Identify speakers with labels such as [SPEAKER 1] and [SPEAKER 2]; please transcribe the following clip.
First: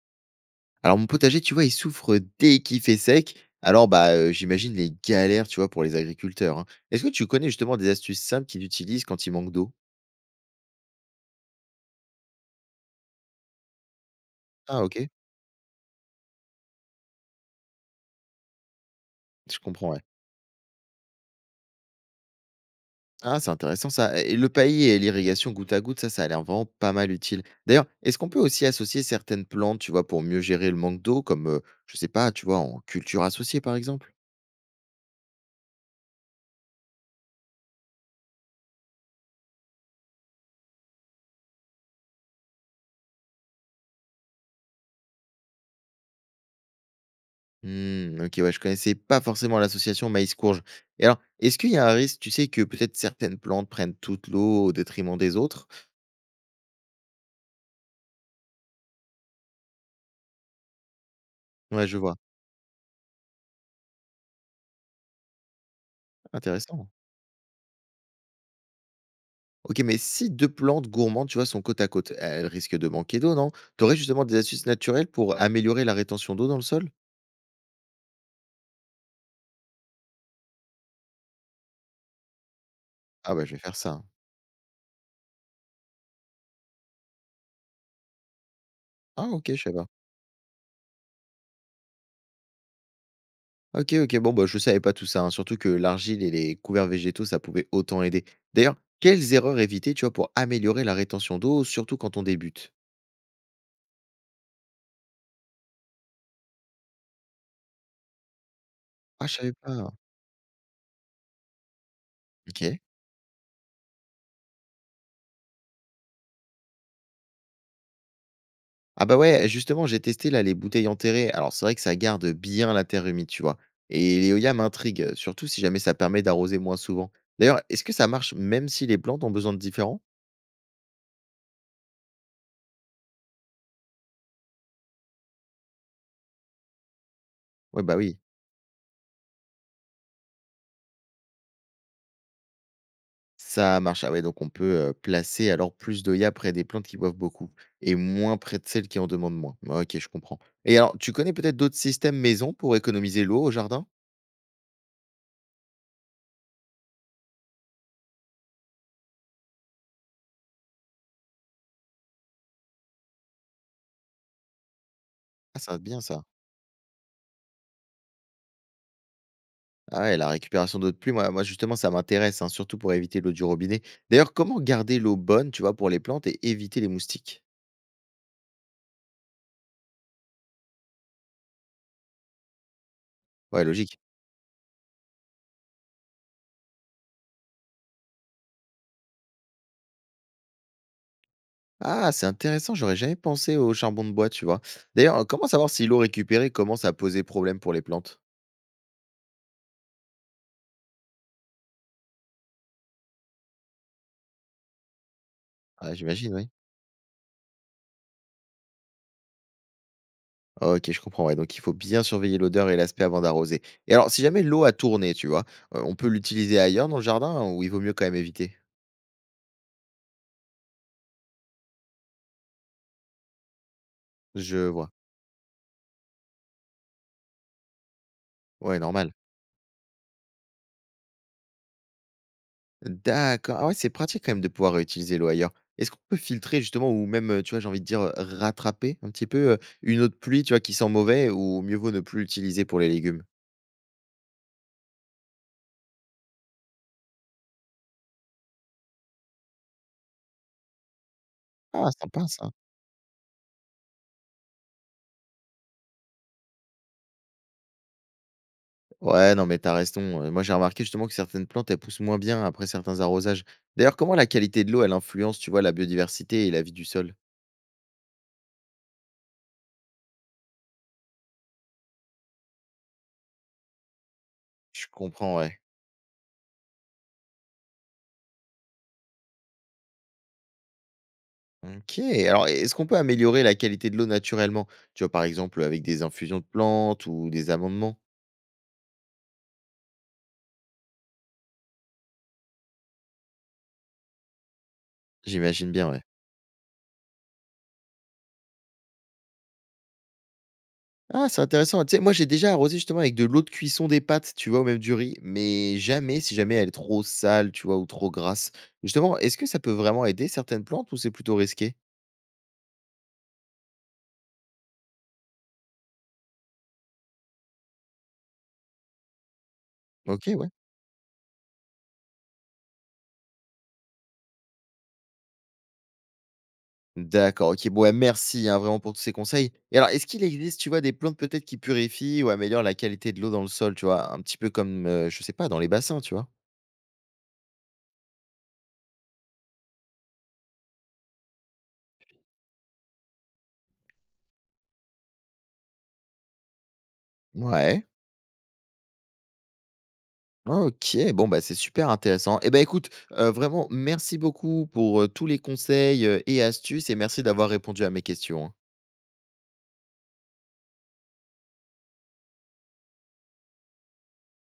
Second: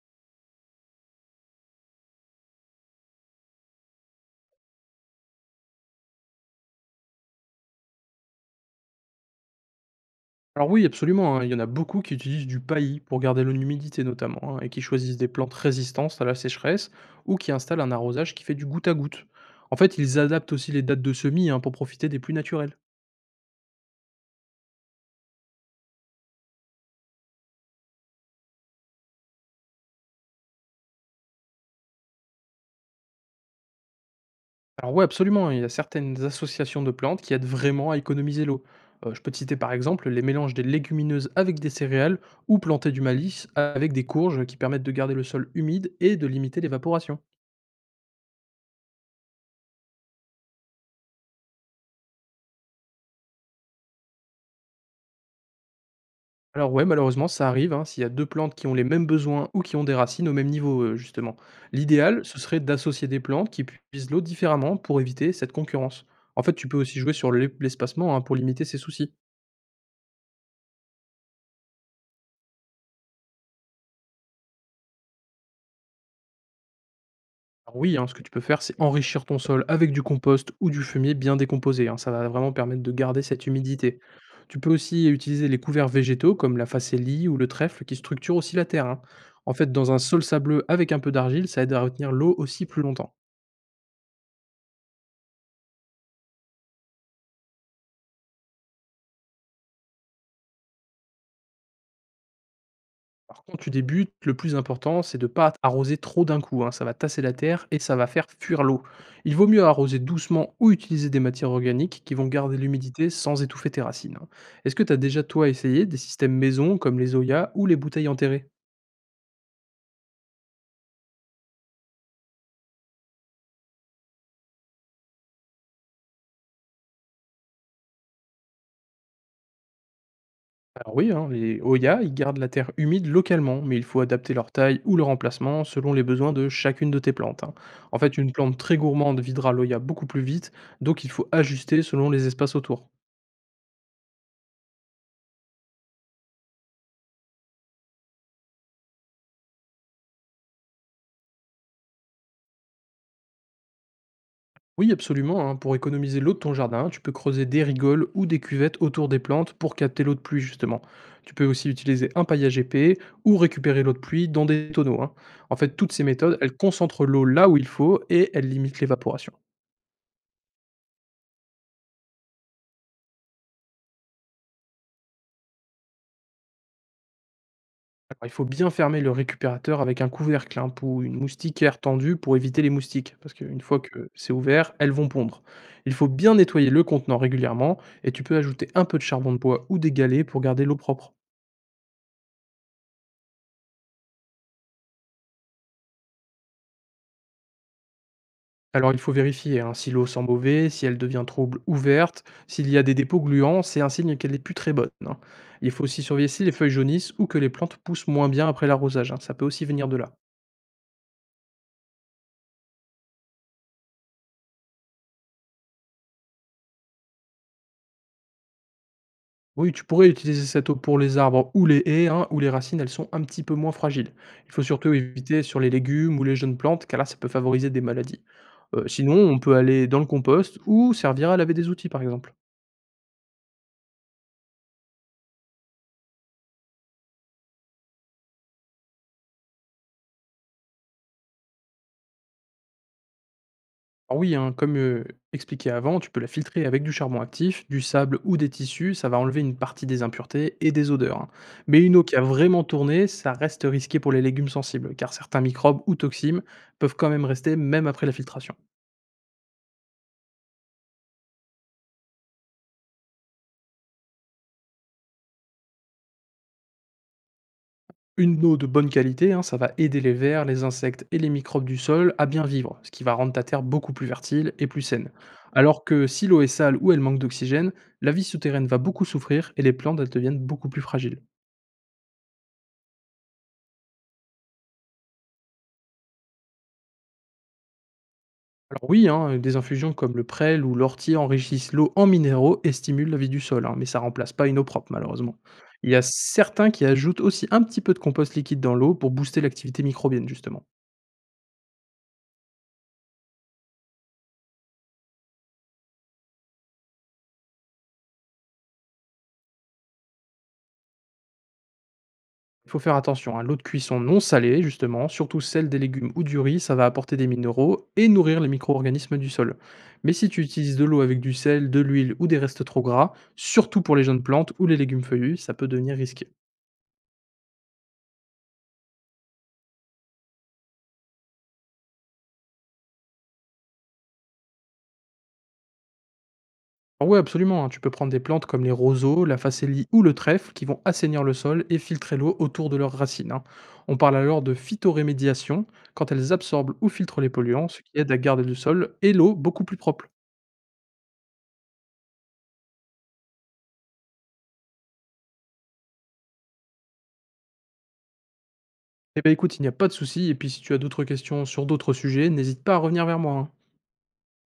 [SPEAKER 1] Alors mon potager, tu vois, il souffre dès qu'il fait sec. Alors bah, j'imagine les galères, tu vois, pour les agriculteurs, hein. Est-ce que tu connais justement des astuces simples qu'ils utilisent quand il manque d'eau?
[SPEAKER 2] Alors oui, absolument, hein, il y en a beaucoup qui utilisent du paillis pour garder l'humidité notamment, hein, et qui
[SPEAKER 1] Ah OK,
[SPEAKER 2] choisissent des plantes résistantes à la sécheresse ou qui installent un arrosage qui fait du goutte à goutte.
[SPEAKER 1] je
[SPEAKER 2] En
[SPEAKER 1] comprends,
[SPEAKER 2] fait,
[SPEAKER 1] ouais.
[SPEAKER 2] ils adaptent aussi les dates de semis hein, pour profiter des pluies naturelles.
[SPEAKER 1] Ah, c'est intéressant ça et le paillis et l'irrigation goutte à goutte, ça a l'air vraiment pas mal utile. D'ailleurs, est-ce qu'on peut aussi associer certaines plantes, tu vois, pour mieux gérer le manque d'eau comme, je sais pas, tu vois, en culture associée, par exemple?
[SPEAKER 2] Alors oui, absolument, hein, il y a certaines associations de plantes qui aident vraiment à économiser l'eau. Je peux te citer par exemple les mélanges des légumineuses avec des céréales ou planter du malice avec des courges qui permettent de garder le sol humide et de limiter l'évaporation.
[SPEAKER 1] Mmh, OK, ouais, je connaissais pas forcément l'association maïs-courge et alors, est-ce qu'il y a un risque, tu sais, que peut-être certaines plantes prennent toute l'eau au détriment des autres?
[SPEAKER 2] Alors ouais, malheureusement, ça arrive, hein, s'il y a 2 plantes qui ont les mêmes besoins ou qui ont des racines au même niveau, justement.
[SPEAKER 1] Ouais, je vois.
[SPEAKER 2] L'idéal, ce serait d'associer des plantes qui puisent l'eau différemment pour éviter cette concurrence. En fait, tu peux
[SPEAKER 1] Intéressant.
[SPEAKER 2] aussi jouer sur l'espacement, hein, pour limiter ces soucis.
[SPEAKER 1] OK, mais si 2 plantes gourmandes, tu vois, sont côte à côte, elles risquent de manquer d'eau, non? T'aurais justement des astuces naturelles pour améliorer la rétention d'eau dans le sol?
[SPEAKER 2] Alors oui, hein, ce que tu peux faire, c'est enrichir ton sol avec du compost ou du fumier bien décomposé, hein, ça va vraiment permettre de garder
[SPEAKER 1] Ah
[SPEAKER 2] cette
[SPEAKER 1] bah, je vais faire
[SPEAKER 2] humidité.
[SPEAKER 1] ça.
[SPEAKER 2] Tu peux aussi utiliser les couverts végétaux comme la facélie ou le trèfle qui structurent aussi la terre, hein.
[SPEAKER 1] Ah
[SPEAKER 2] En
[SPEAKER 1] OK, je
[SPEAKER 2] fait,
[SPEAKER 1] sais pas.
[SPEAKER 2] dans un sol sableux avec un peu d'argile, ça aide à retenir l'eau aussi plus longtemps.
[SPEAKER 1] OK, OK, bon, bah, je savais pas tout ça, hein, surtout que l'argile et les couverts végétaux, ça pouvait autant aider. D'ailleurs, quelles erreurs éviter, tu vois, pour améliorer la rétention d'eau, surtout quand on débute?
[SPEAKER 2] Alors quand tu débutes, le plus important, c'est de ne pas arroser trop d'un coup, hein, ça va tasser la terre et ça va faire fuir l'eau.
[SPEAKER 1] Ah,
[SPEAKER 2] Il
[SPEAKER 1] je
[SPEAKER 2] vaut
[SPEAKER 1] savais
[SPEAKER 2] mieux
[SPEAKER 1] pas.
[SPEAKER 2] arroser doucement ou utiliser des matières organiques qui vont garder
[SPEAKER 1] OK.
[SPEAKER 2] l'humidité sans étouffer tes racines, hein. Est-ce que tu as déjà toi essayé des systèmes maison comme les Oya ou les bouteilles enterrées?
[SPEAKER 1] Ah bah ouais, justement, j'ai testé là les bouteilles enterrées. Alors c'est vrai que ça garde bien la terre humide, tu vois. Et l'éolien m'intrigue, surtout si jamais ça permet d'arroser moins souvent. D'ailleurs, est-ce que ça marche même si les plantes ont besoin de différents.
[SPEAKER 2] Alors oui, hein, les Oya, ils gardent la terre humide localement, mais il faut adapter leur taille ou leur emplacement selon les besoins de chacune de tes plantes, hein.
[SPEAKER 1] Ouais, bah
[SPEAKER 2] En fait,
[SPEAKER 1] oui,
[SPEAKER 2] une plante très gourmande videra l'Oya beaucoup plus vite, donc il faut ajuster selon les espaces autour.
[SPEAKER 1] ça marche. Ah ouais, donc on peut placer alors plus d'œillets près des plantes qui boivent beaucoup et moins près de celles qui en demandent moins. Ouais, Ok, je comprends. Et alors, tu connais peut-être d'autres systèmes maison pour économiser l'eau au jardin?
[SPEAKER 2] Oui, absolument, hein. Pour économiser l'eau de ton jardin, tu peux creuser des rigoles ou des cuvettes autour des plantes pour capter l'eau de pluie, justement. Tu peux aussi utiliser un paillage épais ou récupérer l'eau de pluie dans des tonneaux, hein. En
[SPEAKER 1] Ah, ça va
[SPEAKER 2] fait,
[SPEAKER 1] être
[SPEAKER 2] toutes
[SPEAKER 1] bien
[SPEAKER 2] ces
[SPEAKER 1] ça.
[SPEAKER 2] méthodes, elles concentrent l'eau là où il faut et elles limitent l'évaporation.
[SPEAKER 1] Ah ouais, la récupération d'eau de pluie, moi justement ça m'intéresse, hein, surtout pour éviter l'eau du robinet. D'ailleurs, comment garder l'eau bonne, tu vois, pour les plantes et éviter les moustiques?
[SPEAKER 2] Alors, il faut bien fermer le récupérateur avec un couvercle hein, ou une moustiquaire tendue pour éviter les moustiques, parce qu'une
[SPEAKER 1] Ouais,
[SPEAKER 2] fois
[SPEAKER 1] logique.
[SPEAKER 2] que c'est ouvert, elles vont pondre. Il faut bien nettoyer le contenant régulièrement et tu peux ajouter un peu de charbon de bois ou des galets pour garder l'eau propre.
[SPEAKER 1] Ah, c'est intéressant, j'aurais jamais pensé au charbon de bois, tu vois. D'ailleurs, comment savoir si l'eau récupérée commence à poser problème pour les plantes?
[SPEAKER 2] Alors il faut vérifier, hein, si l'eau sent mauvais, si elle devient trouble ou verte, s'il y a des dépôts gluants, c'est un signe qu'elle n'est plus très bonne, hein. Il faut
[SPEAKER 1] Ah,
[SPEAKER 2] aussi surveiller
[SPEAKER 1] j'imagine,
[SPEAKER 2] si
[SPEAKER 1] oui.
[SPEAKER 2] les feuilles jaunissent ou que les plantes poussent moins bien après l'arrosage, hein, ça peut aussi venir de là.
[SPEAKER 1] Ok, je comprends, ouais. Donc il faut bien surveiller l'odeur et l'aspect avant d'arroser. Et alors, si jamais l'eau a tourné, tu vois, on peut l'utiliser ailleurs dans le jardin ou il vaut mieux quand même éviter?
[SPEAKER 2] Oui, tu pourrais utiliser cette eau pour les arbres ou les haies, hein, où les racines elles sont un petit peu moins fragiles. Il
[SPEAKER 1] Je
[SPEAKER 2] faut
[SPEAKER 1] vois.
[SPEAKER 2] surtout éviter sur les légumes ou les jeunes plantes, car là ça peut favoriser des maladies.
[SPEAKER 1] Ouais, normal.
[SPEAKER 2] Sinon, on peut aller dans le compost ou servir à laver des outils par exemple.
[SPEAKER 1] D'accord. Ah ouais, c'est pratique quand même de pouvoir réutiliser l'eau ailleurs. Est-ce qu'on peut filtrer justement ou même, tu vois, j'ai envie de dire, rattraper un petit peu, une eau de pluie, tu vois, qui sent mauvais ou mieux vaut ne plus l'utiliser pour les légumes?
[SPEAKER 2] Alors oui, hein, comme expliqué avant, tu peux la filtrer avec du charbon actif, du sable ou des tissus, ça va enlever une partie des impuretés et des odeurs, hein. Mais
[SPEAKER 1] Ah,
[SPEAKER 2] une eau qui a
[SPEAKER 1] sympa ça.
[SPEAKER 2] vraiment tourné, ça reste risqué pour les légumes sensibles, car certains microbes ou toxines peuvent quand même rester même après la filtration.
[SPEAKER 1] Ouais, non, mais t'as raison, moi j'ai remarqué justement que certaines plantes, elles poussent moins bien après certains arrosages. D'ailleurs, comment la qualité de l'eau, elle influence, tu vois, la biodiversité et la vie du sol?
[SPEAKER 2] Une eau de bonne qualité, hein, ça va aider les vers, les insectes et les microbes du sol à bien vivre, ce qui va rendre ta terre beaucoup plus fertile et plus
[SPEAKER 1] Je
[SPEAKER 2] saine.
[SPEAKER 1] comprends, ouais.
[SPEAKER 2] Alors que si l'eau est sale ou elle manque d'oxygène, la vie souterraine va beaucoup souffrir et les plantes elles deviennent beaucoup plus fragiles.
[SPEAKER 1] OK. Alors, est-ce qu'on peut améliorer la qualité de l'eau naturellement? Tu vois, par exemple, avec des infusions de plantes ou des amendements?
[SPEAKER 2] Alors oui, hein, des infusions comme le prêle ou l'ortie enrichissent l'eau en minéraux et stimulent la vie du sol, hein, mais ça remplace pas une eau propre malheureusement.
[SPEAKER 1] J'imagine
[SPEAKER 2] Il
[SPEAKER 1] bien,
[SPEAKER 2] y a
[SPEAKER 1] ouais.
[SPEAKER 2] certains qui ajoutent aussi un petit peu de compost liquide dans l'eau pour booster l'activité microbienne justement.
[SPEAKER 1] Ah, c'est intéressant. Tu sais, moi, j'ai déjà arrosé justement avec de l'eau de cuisson des pâtes, tu vois, ou même du riz, mais jamais si jamais elle est trop sale, tu vois, ou trop grasse. Justement, est-ce que ça peut vraiment aider certaines plantes ou c'est plutôt risqué?
[SPEAKER 2] Il faut faire attention, hein, l'eau de cuisson non salée justement, surtout celle des légumes ou du riz, ça va apporter des minéraux et nourrir les micro-organismes du sol. Mais si
[SPEAKER 1] Ok,
[SPEAKER 2] tu
[SPEAKER 1] ouais.
[SPEAKER 2] utilises de l'eau avec du sel, de l'huile ou des restes trop gras, surtout pour les jeunes plantes ou les légumes feuillus, ça peut devenir risqué.
[SPEAKER 1] D'accord, ok. Bon, ouais, merci hein, vraiment pour tous ces conseils. Et alors, est-ce qu'il existe, tu vois, des plantes peut-être qui purifient ou améliorent la qualité de l'eau dans le sol, tu vois, un petit peu comme, je sais pas, dans les bassins, tu vois?
[SPEAKER 2] Oui, absolument, hein, tu peux prendre des plantes comme les roseaux, la facélie ou le trèfle qui vont assainir le sol et filtrer l'eau autour de leurs racines, hein. On parle alors de phytorémédiation quand elles absorbent ou filtrent les polluants, ce
[SPEAKER 1] Ouais.
[SPEAKER 2] qui aide à garder le sol et l'eau beaucoup plus propre.
[SPEAKER 1] Ok, bon, bah, c'est super intéressant. Eh ben, écoute, vraiment, merci beaucoup pour tous les conseils et astuces et merci d'avoir répondu à mes questions. Hein.
[SPEAKER 2] Eh bien écoute, il n'y a pas de souci, et puis si tu as d'autres questions sur d'autres sujets, n'hésite pas à revenir vers moi, hein.